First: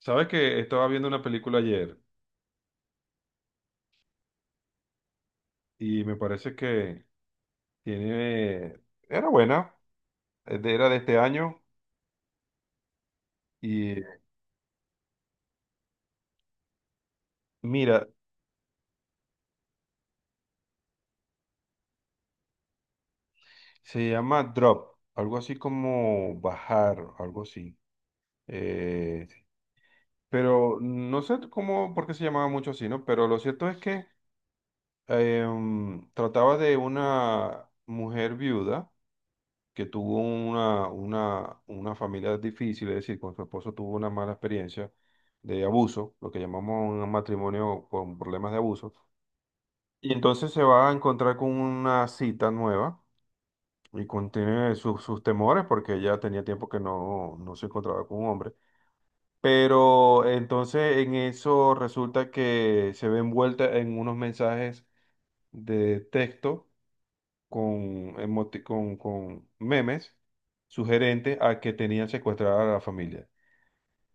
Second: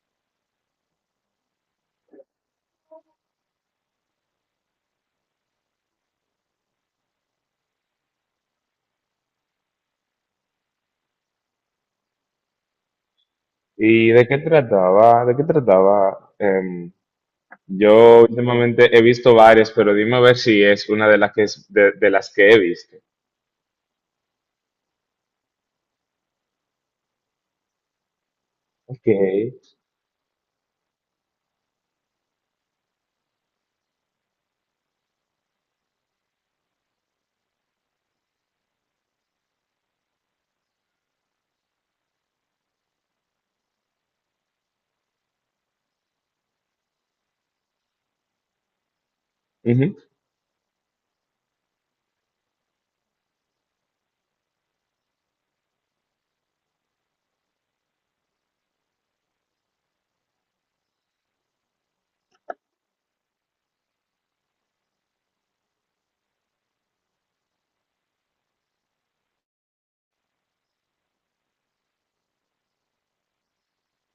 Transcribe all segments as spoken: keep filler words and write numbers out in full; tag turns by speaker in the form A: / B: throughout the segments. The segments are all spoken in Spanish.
A: Sabes que estaba viendo una película ayer y me parece que tiene, era buena, es de- era de este año y
B: ¿Y de qué trataba? ¿De qué trataba? Em,
A: mira,
B: yo últimamente he visto varias, pero dime a ver si es una de las que es de, de las que he visto.
A: se llama Drop, algo así como bajar, algo así.
B: Ok.
A: Eh, pero no sé cómo, por qué se llamaba mucho así, ¿no? Pero lo cierto es que em, trataba de una mujer viuda que tuvo una, una, una familia difícil, es decir, con su esposo tuvo una mala experiencia de abuso, lo que llamamos un matrimonio con problemas de abuso,
B: Ujú.
A: y entonces se va a encontrar con una cita nueva y contiene sus, sus temores porque ella tenía tiempo que no, no se encontraba con un hombre. Pero entonces en eso resulta que se ve envuelta en unos mensajes de texto con, emoti- con, con memes sugerentes a que tenían secuestrada a la familia.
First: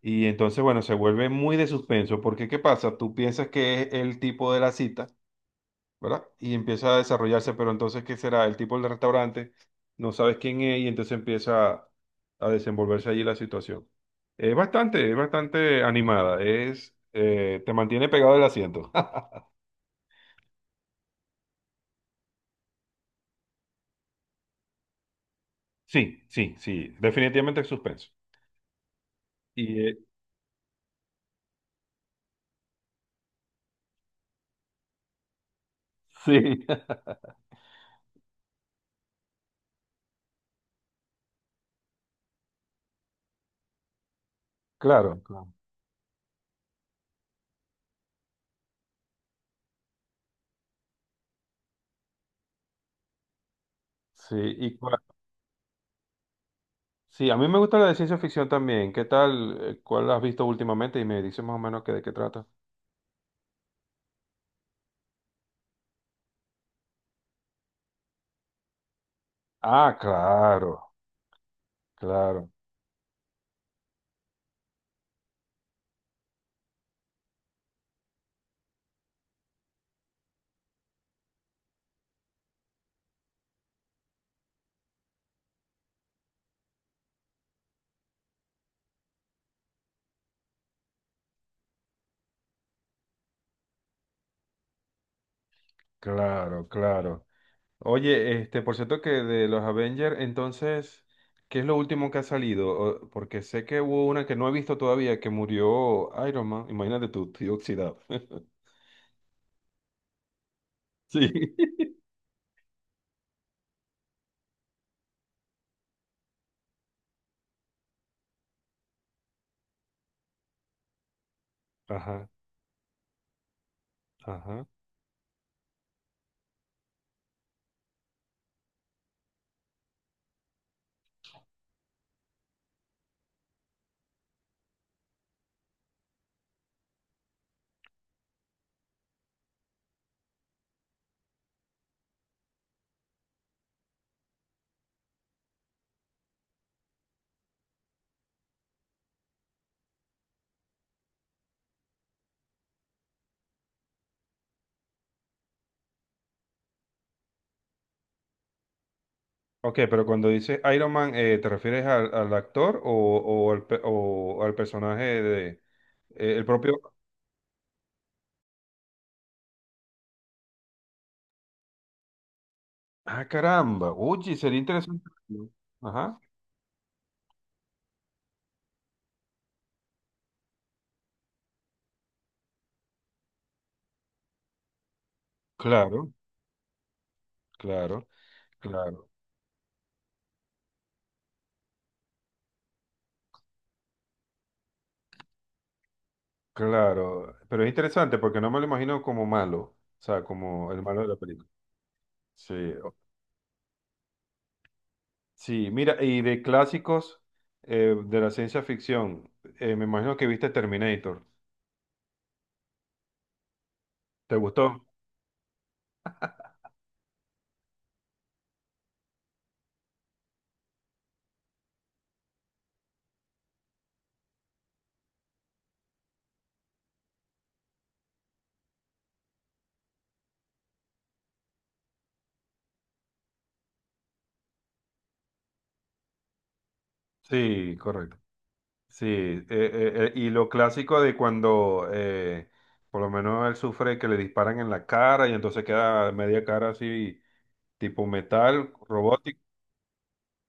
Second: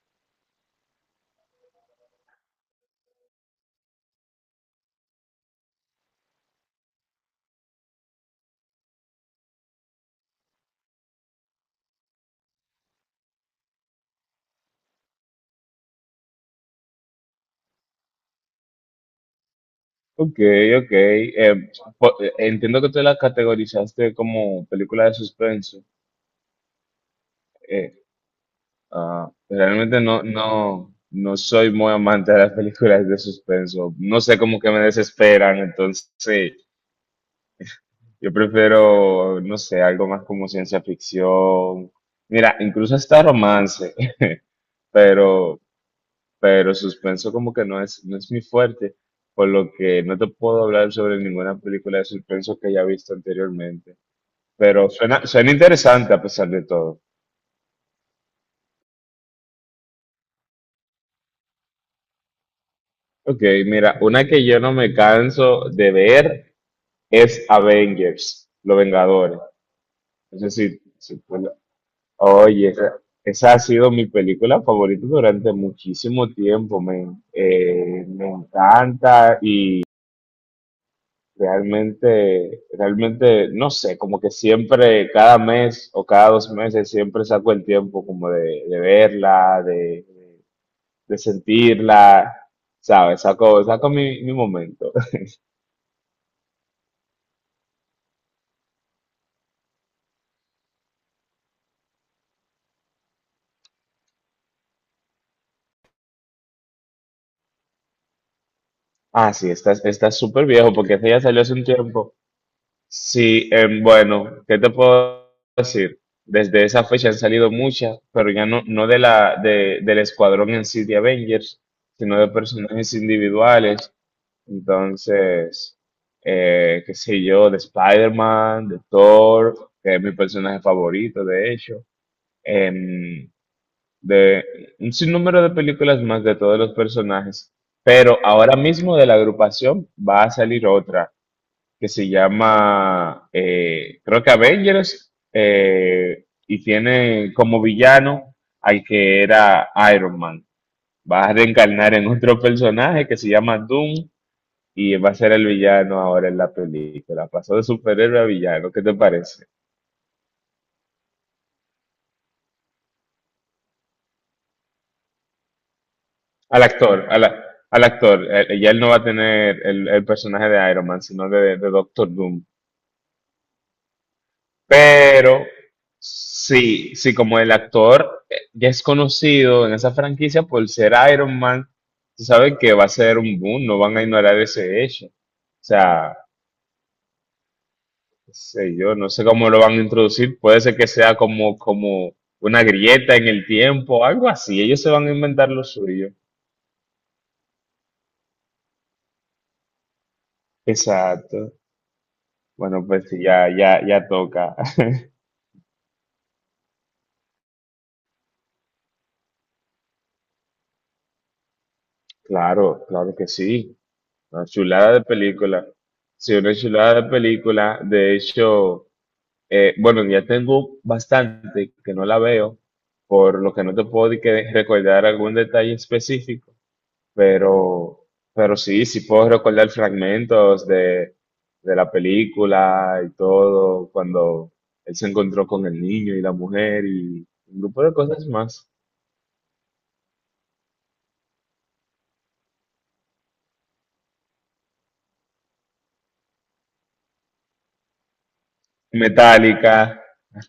A: Y entonces, bueno, se vuelve muy de suspenso, porque ¿qué pasa? Tú piensas que es el tipo de la cita, ¿verdad? Y empieza a desarrollarse, pero entonces, ¿qué será? El tipo del restaurante, no sabes quién es, y entonces empieza a desenvolverse allí la situación. Es bastante, es bastante animada, es, eh, te mantiene pegado el asiento.
B: Ok, ok. Em, po- eh, entiendo que tú la categorizaste como película de suspenso.
A: Sí, sí, sí, definitivamente es
B: Eh,
A: suspenso.
B: ah,
A: Y, eh,
B: realmente no, no, no soy muy amante de las películas de suspenso. No sé, como que me desesperan, entonces
A: sí.
B: yo prefiero, no sé, algo más como ciencia ficción. Mira, incluso hasta romance,
A: Claro, claro.
B: pero, pero suspenso como que no es, no es mi fuerte, por lo que no te puedo hablar sobre ninguna película de suspenso que haya visto anteriormente.
A: Sí, y
B: Pero
A: cuál-
B: suena, suena interesante a pesar de todo.
A: sí, a mí me gusta la de ciencia ficción también. ¿Qué tal? eh, ¿Cuál has visto últimamente? Y me dices más o menos que de qué trata.
B: Ok, mira, una que yo no me canso de ver es Avengers, Los Vengadores.
A: Ah,
B: No sé si,
A: claro,
B: si tú…
A: claro,
B: Oye, esa, esa ha sido mi película favorita durante muchísimo tiempo, men. Eh, me encanta y realmente, realmente, no sé, como que siempre, cada mes o cada dos meses, siempre saco el tiempo como de, de verla, de, de sentirla, ¿sabes? Saco, saco mi, mi momento.
A: claro, claro. Oye, este, por cierto que de los Avengers, entonces, ¿qué es lo último que ha salido? O- Porque sé que hubo una que no he visto todavía, que murió Iron Man. Imagínate tú, estoy oxidado.
B: Ah, sí, esta, esta es súper viejo porque esta ya
A: Sí.
B: salió hace un tiempo. Sí, em, bueno, ¿qué te puedo decir? Desde esa fecha han salido muchas, pero ya no, no de la, de- del escuadrón en sí de Avengers, sino de
A: Ajá,
B: personajes individuales.
A: ajá.
B: Entonces, eh, qué sé yo, de Spider-Man, de Thor, que es mi personaje favorito, de hecho. em, de un sinnúmero de películas más de todos los personajes. Pero ahora mismo de la agrupación va a salir otra que se llama, eh, creo que Avengers, eh, y tiene como villano al que era Iron Man. Va a reencarnar en otro personaje que se llama Doom y va a ser el villano ahora en la película. Pasó de superhéroe a villano, ¿qué te parece?
A: Ok, pero cuando dices Iron Man, eh, ¿te refieres al, al actor o, o al, pe- o al personaje de... Eh, el
B: Al
A: propio.
B: actor, al, al actor. Eh, Ya él no va a tener el, el personaje de Iron Man, sino de, de Doctor Doom.
A: Ah, caramba. Oye, sería interesante
B: Pero
A: verlo. Ajá.
B: sí, sí, como el actor eh, ya es conocido en esa franquicia por ser Iron Man, se sabe que va a ser un boom, no van a ignorar ese hecho. O
A: Claro,
B: sea,
A: claro,
B: qué sé yo,
A: claro,
B: no sé cómo lo van a introducir, puede ser que sea como, como una grieta en el tiempo, algo así, ellos se van a inventar lo suyo.
A: claro. Pero es interesante porque no me lo imagino como malo. O sea, como el malo de la
B: Exacto.
A: película. Sí.
B: Bueno,
A: o-
B: pues sí, ya, ya, ya toca.
A: Sí, mira, y de clásicos eh, de la ciencia ficción, eh, me imagino que viste Terminator.
B: Claro, claro que sí.
A: ¿Te
B: Una
A: gustó?
B: chulada de película. Sí, una chulada de película. De hecho, Eh, bueno, ya tengo bastante que no la veo, por lo que no te puedo di que recordar algún detalle específico, pero, pero sí, sí puedo recordar fragmentos de, de la película y todo, cuando él se encontró con el niño y la mujer y un
A: Sí,
B: grupo de
A: correcto.
B: cosas más.
A: Sí, eh, eh, eh, y lo clásico de cuando eh, por lo menos él sufre que le disparan en la cara y entonces queda media cara así tipo metal, robótico,
B: Metálica.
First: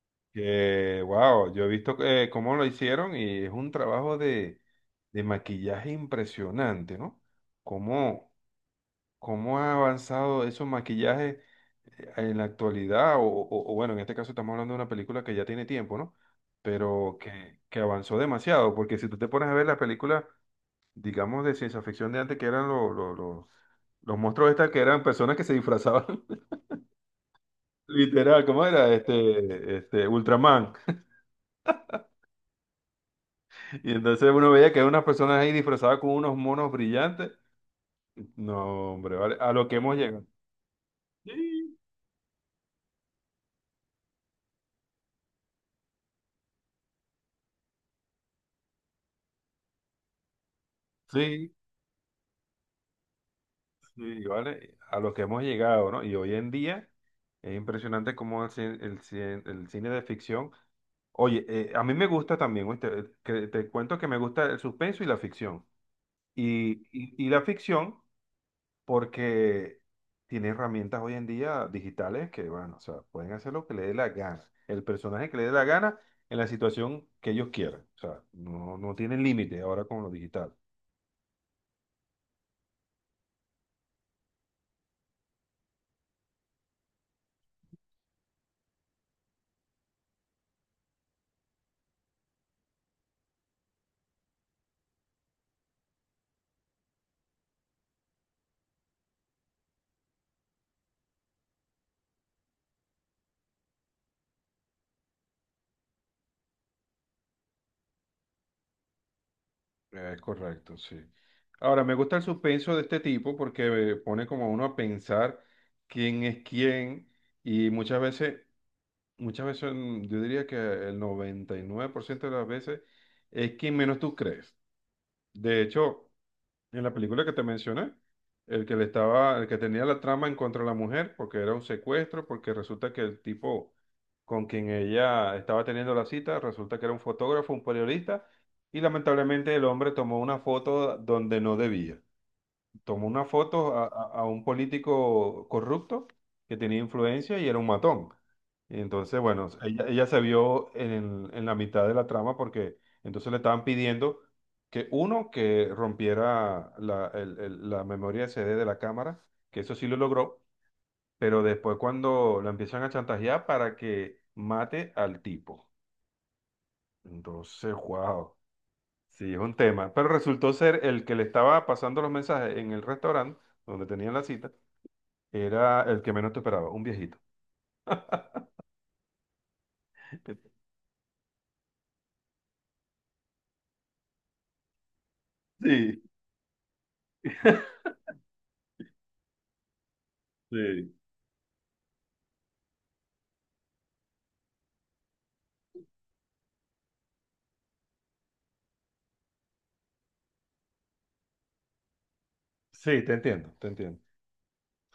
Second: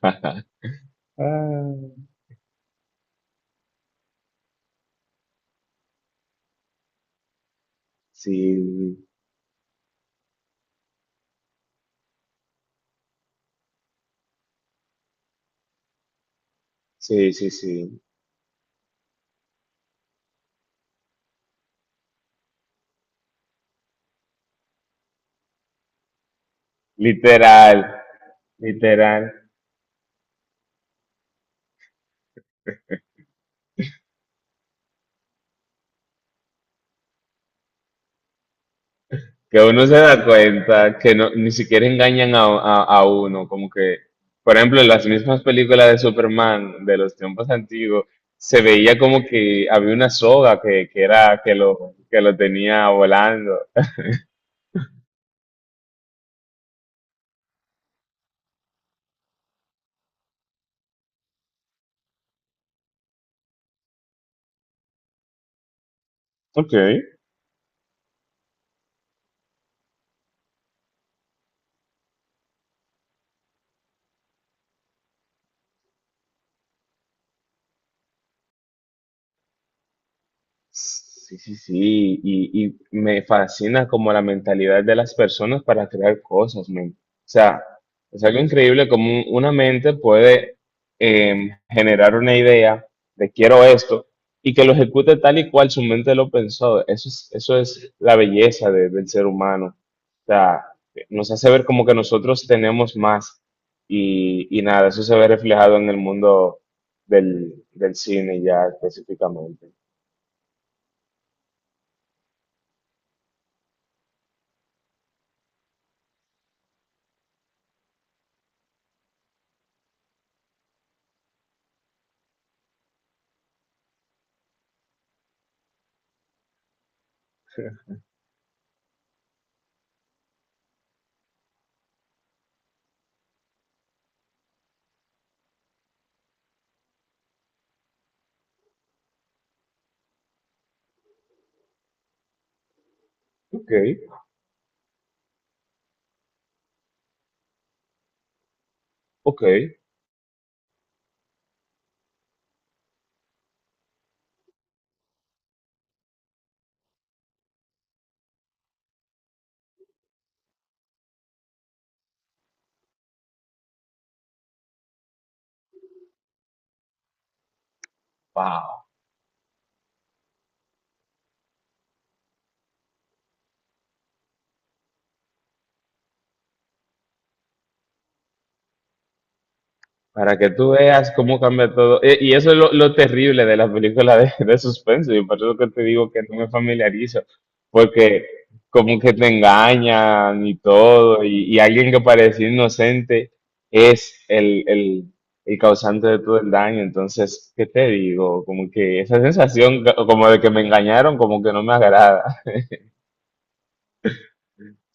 A: que, wow, yo he
B: Ah,
A: visto eh, cómo lo hicieron y es un trabajo de, de maquillaje impresionante, ¿no? Cómo,
B: sí,
A: cómo ha avanzado esos maquillajes eh, en la actualidad, o, o- o bueno, en este caso estamos hablando de una película que ya tiene tiempo, ¿no? Pero
B: sí, sí,
A: que, que
B: sí.
A: avanzó demasiado, porque si tú te pones a ver las películas, digamos, de ciencia ficción de antes, que eran los, los, los, los monstruos estas, que eran personas que se disfrazaban,
B: Literal,
A: literal, ¿cómo era?
B: literal.
A: Este, este, Ultraman. Y entonces uno veía que hay unas personas ahí disfrazadas con unos monos brillantes. No, hombre, ¿vale? A
B: Que
A: lo que
B: uno se
A: hemos
B: da
A: llegado.
B: cuenta que no, ni
A: Sí,
B: siquiera engañan a, a, a uno, como que, por ejemplo, en las mismas películas de Superman de los tiempos antiguos, se veía como que había una soga que, que era,
A: sí,
B: que lo, que lo tenía volando.
A: sí, ¿vale? A lo que hemos llegado, ¿no? Y hoy en día es impresionante cómo el, cine- el, cine el cine de ficción... Oye, eh, a mí me gusta también, ¿oíste? eh, Que te cuento que me gusta el suspenso y la ficción.
B: Ok.
A: Y, y, y la ficción porque tiene herramientas hoy en día digitales que, bueno, o sea, pueden hacer lo que le dé la gana, el personaje que le dé la gana en la situación que ellos quieran. O sea, no, no tienen límite ahora con lo digital.
B: Sí, sí, sí, y, y me fascina como la mentalidad de las personas para crear cosas, men. O sea, es algo increíble como un- una mente puede em, generar una idea de quiero esto y que lo ejecute tal y cual su mente lo pensó. Eso es, eso es la belleza de- del ser humano. O sea, nos hace ver como que nosotros tenemos más y, y nada, eso se ve reflejado en el mundo del, del cine ya específicamente.
A: Es correcto, sí. Ahora, me gusta el suspenso de este tipo porque eh, pone como a uno a pensar quién es quién y muchas veces, muchas veces mm, yo diría que el noventa y nueve por ciento de las veces es quien menos tú crees. De hecho, en la película que te mencioné, el que le estaba, el que tenía la trama en contra de la mujer, porque era un secuestro, porque resulta que el tipo con quien ella estaba teniendo la cita, resulta que era un fotógrafo, un periodista, y lamentablemente el hombre tomó una foto donde no debía, tomó una
B: Ok.
A: foto a, a- a un político corrupto que tenía influencia y era un matón. Y entonces,
B: Ok,
A: bueno, ella, ella se vio en, en la mitad de la trama porque entonces le estaban pidiendo que uno, que rompiera la, el- el- la memoria C D de la cámara, que eso sí lo logró, pero después cuando la empiezan a chantajear para que mate al tipo. Entonces, wow,
B: wow.
A: sí, es un tema. Pero resultó ser el que le estaba pasando los mensajes en el restaurante donde tenían la cita era el que menos te esperaba, un viejito.
B: Para que tú veas cómo cambia todo. E- Y eso es lo, lo terrible de las películas de, de suspenso. Y por eso que te
A: Sí,
B: digo que no me familiarizo. Porque como que te engañan y
A: sí.
B: todo. Y, y alguien que parecía inocente es el, el, el causante de todo el daño. Entonces, ¿qué te digo? Como que esa sensación co- como de que me engañaron, como que no me agrada.
A: Sí, te entiendo, te entiendo.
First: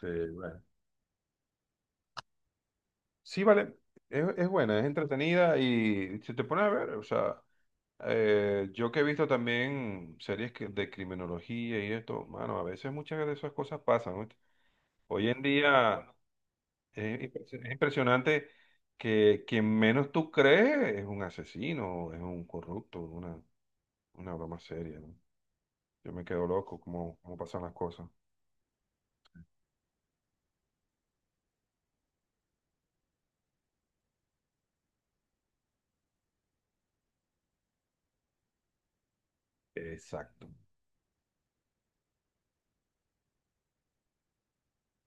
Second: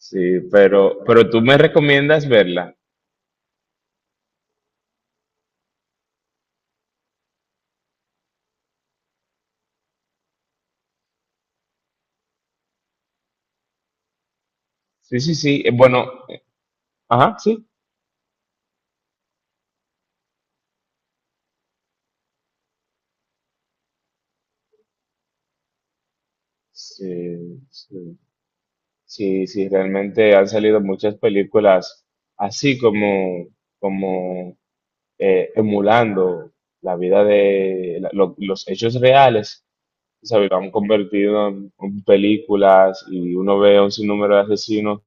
A: Sí, bueno.
B: pero, pero tú me recomiendas verla.
A: Sí, vale, es, es buena, es entretenida y si te pones a ver, o sea, eh, yo que he visto también series que- de criminología y esto, mano, a veces muchas de esas cosas pasan, ¿oíste?
B: Sí,
A: Hoy
B: sí,
A: en
B: sí. Eh, Bueno,
A: día es,
B: ajá,
A: impresi-
B: sí.
A: es impresionante que quien menos tú crees es un asesino, es un corrupto, una, una broma seria, ¿no? Yo me quedo loco cómo, cómo
B: Sí,
A: pasan las cosas.
B: sí, sí, sí, realmente han salido muchas películas así como, como eh, emulando la vida de la- lo- los hechos reales,
A: Exacto,
B: ¿sabes? Lo han convertido en, en películas y uno ve un sinnúmero de asesinos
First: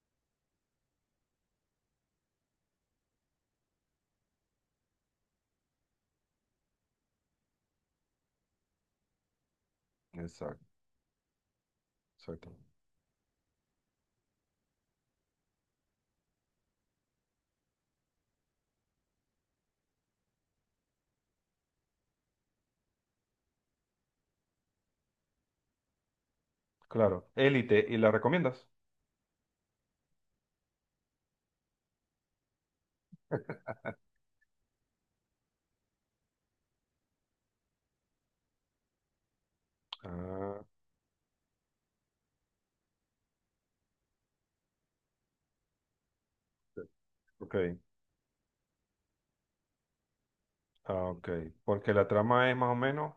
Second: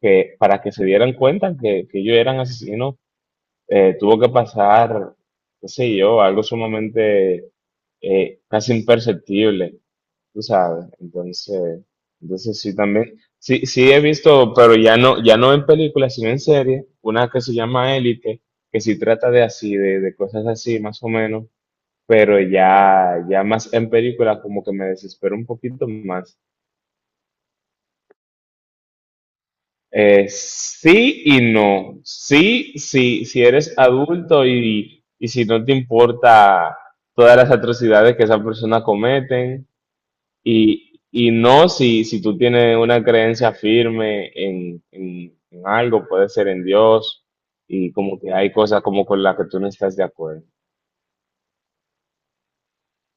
B: que para que se dieran cuenta que, que ellos eran asesinos eh, tuvo que pasar, qué sé yo, algo sumamente eh, casi imperceptible, tú
A: exacto,
B: sabes. Entonces,
A: exacto.
B: entonces sí también, sí, sí he visto, pero ya no, ya no en películas, sino en series, una que se llama Élite, que sí trata de así, de, de cosas así, más o menos, pero ya, ya más en películas como que me desespero un poquito más.
A: Claro, Élite, ¿y la recomiendas?
B: Eh, sí y no. Sí, sí, si eres adulto y, y si no te importa todas las atrocidades que esas personas cometen.
A: Ah,
B: Y, y no si, si tú tienes una creencia firme en, en- en algo, puede ser en Dios,
A: ok,
B: y como que hay cosas como con las que tú no estás de acuerdo.
A: ah, ok, porque la trama es más o menos.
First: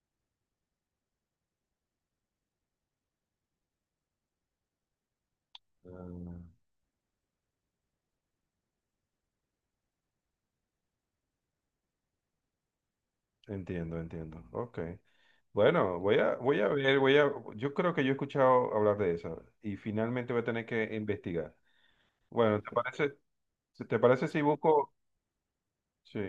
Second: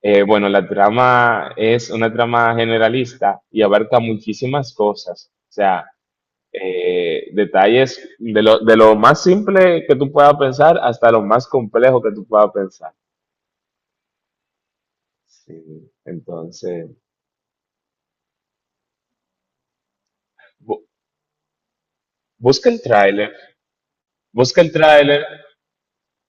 B: Eh, bueno, la trama es una trama generalista y abarca muchísimas cosas. O sea,
A: Ah,
B: eh, detalles de lo, de lo más simple que tú puedas pensar hasta lo más complejo que tú puedas pensar.
A: entiendo, entiendo. Ok.
B: Sí,
A: Bueno, voy a, voy a
B: entonces,
A: ver, voy a, yo creo que yo he escuchado hablar de esa y finalmente voy a tener
B: bu-
A: que investigar. Bueno,
B: busca
A: ¿te
B: el
A: parece,
B: tráiler,
A: si te parece si
B: busca el
A: busco?
B: tráiler,
A: Sí,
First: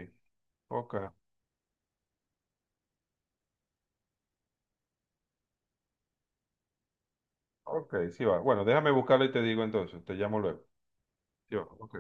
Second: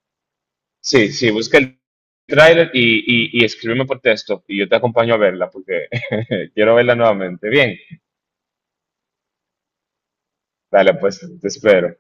A: ok,
B: sí, sí, busca el tráiler y, y, y escríbeme por texto y yo te acompaño a verla porque quiero verla nuevamente. Bien,
A: ok, sí va. Bueno, déjame buscarlo y te digo entonces, te llamo luego.
B: dale, pues te
A: Sí va, ok.
B: espero.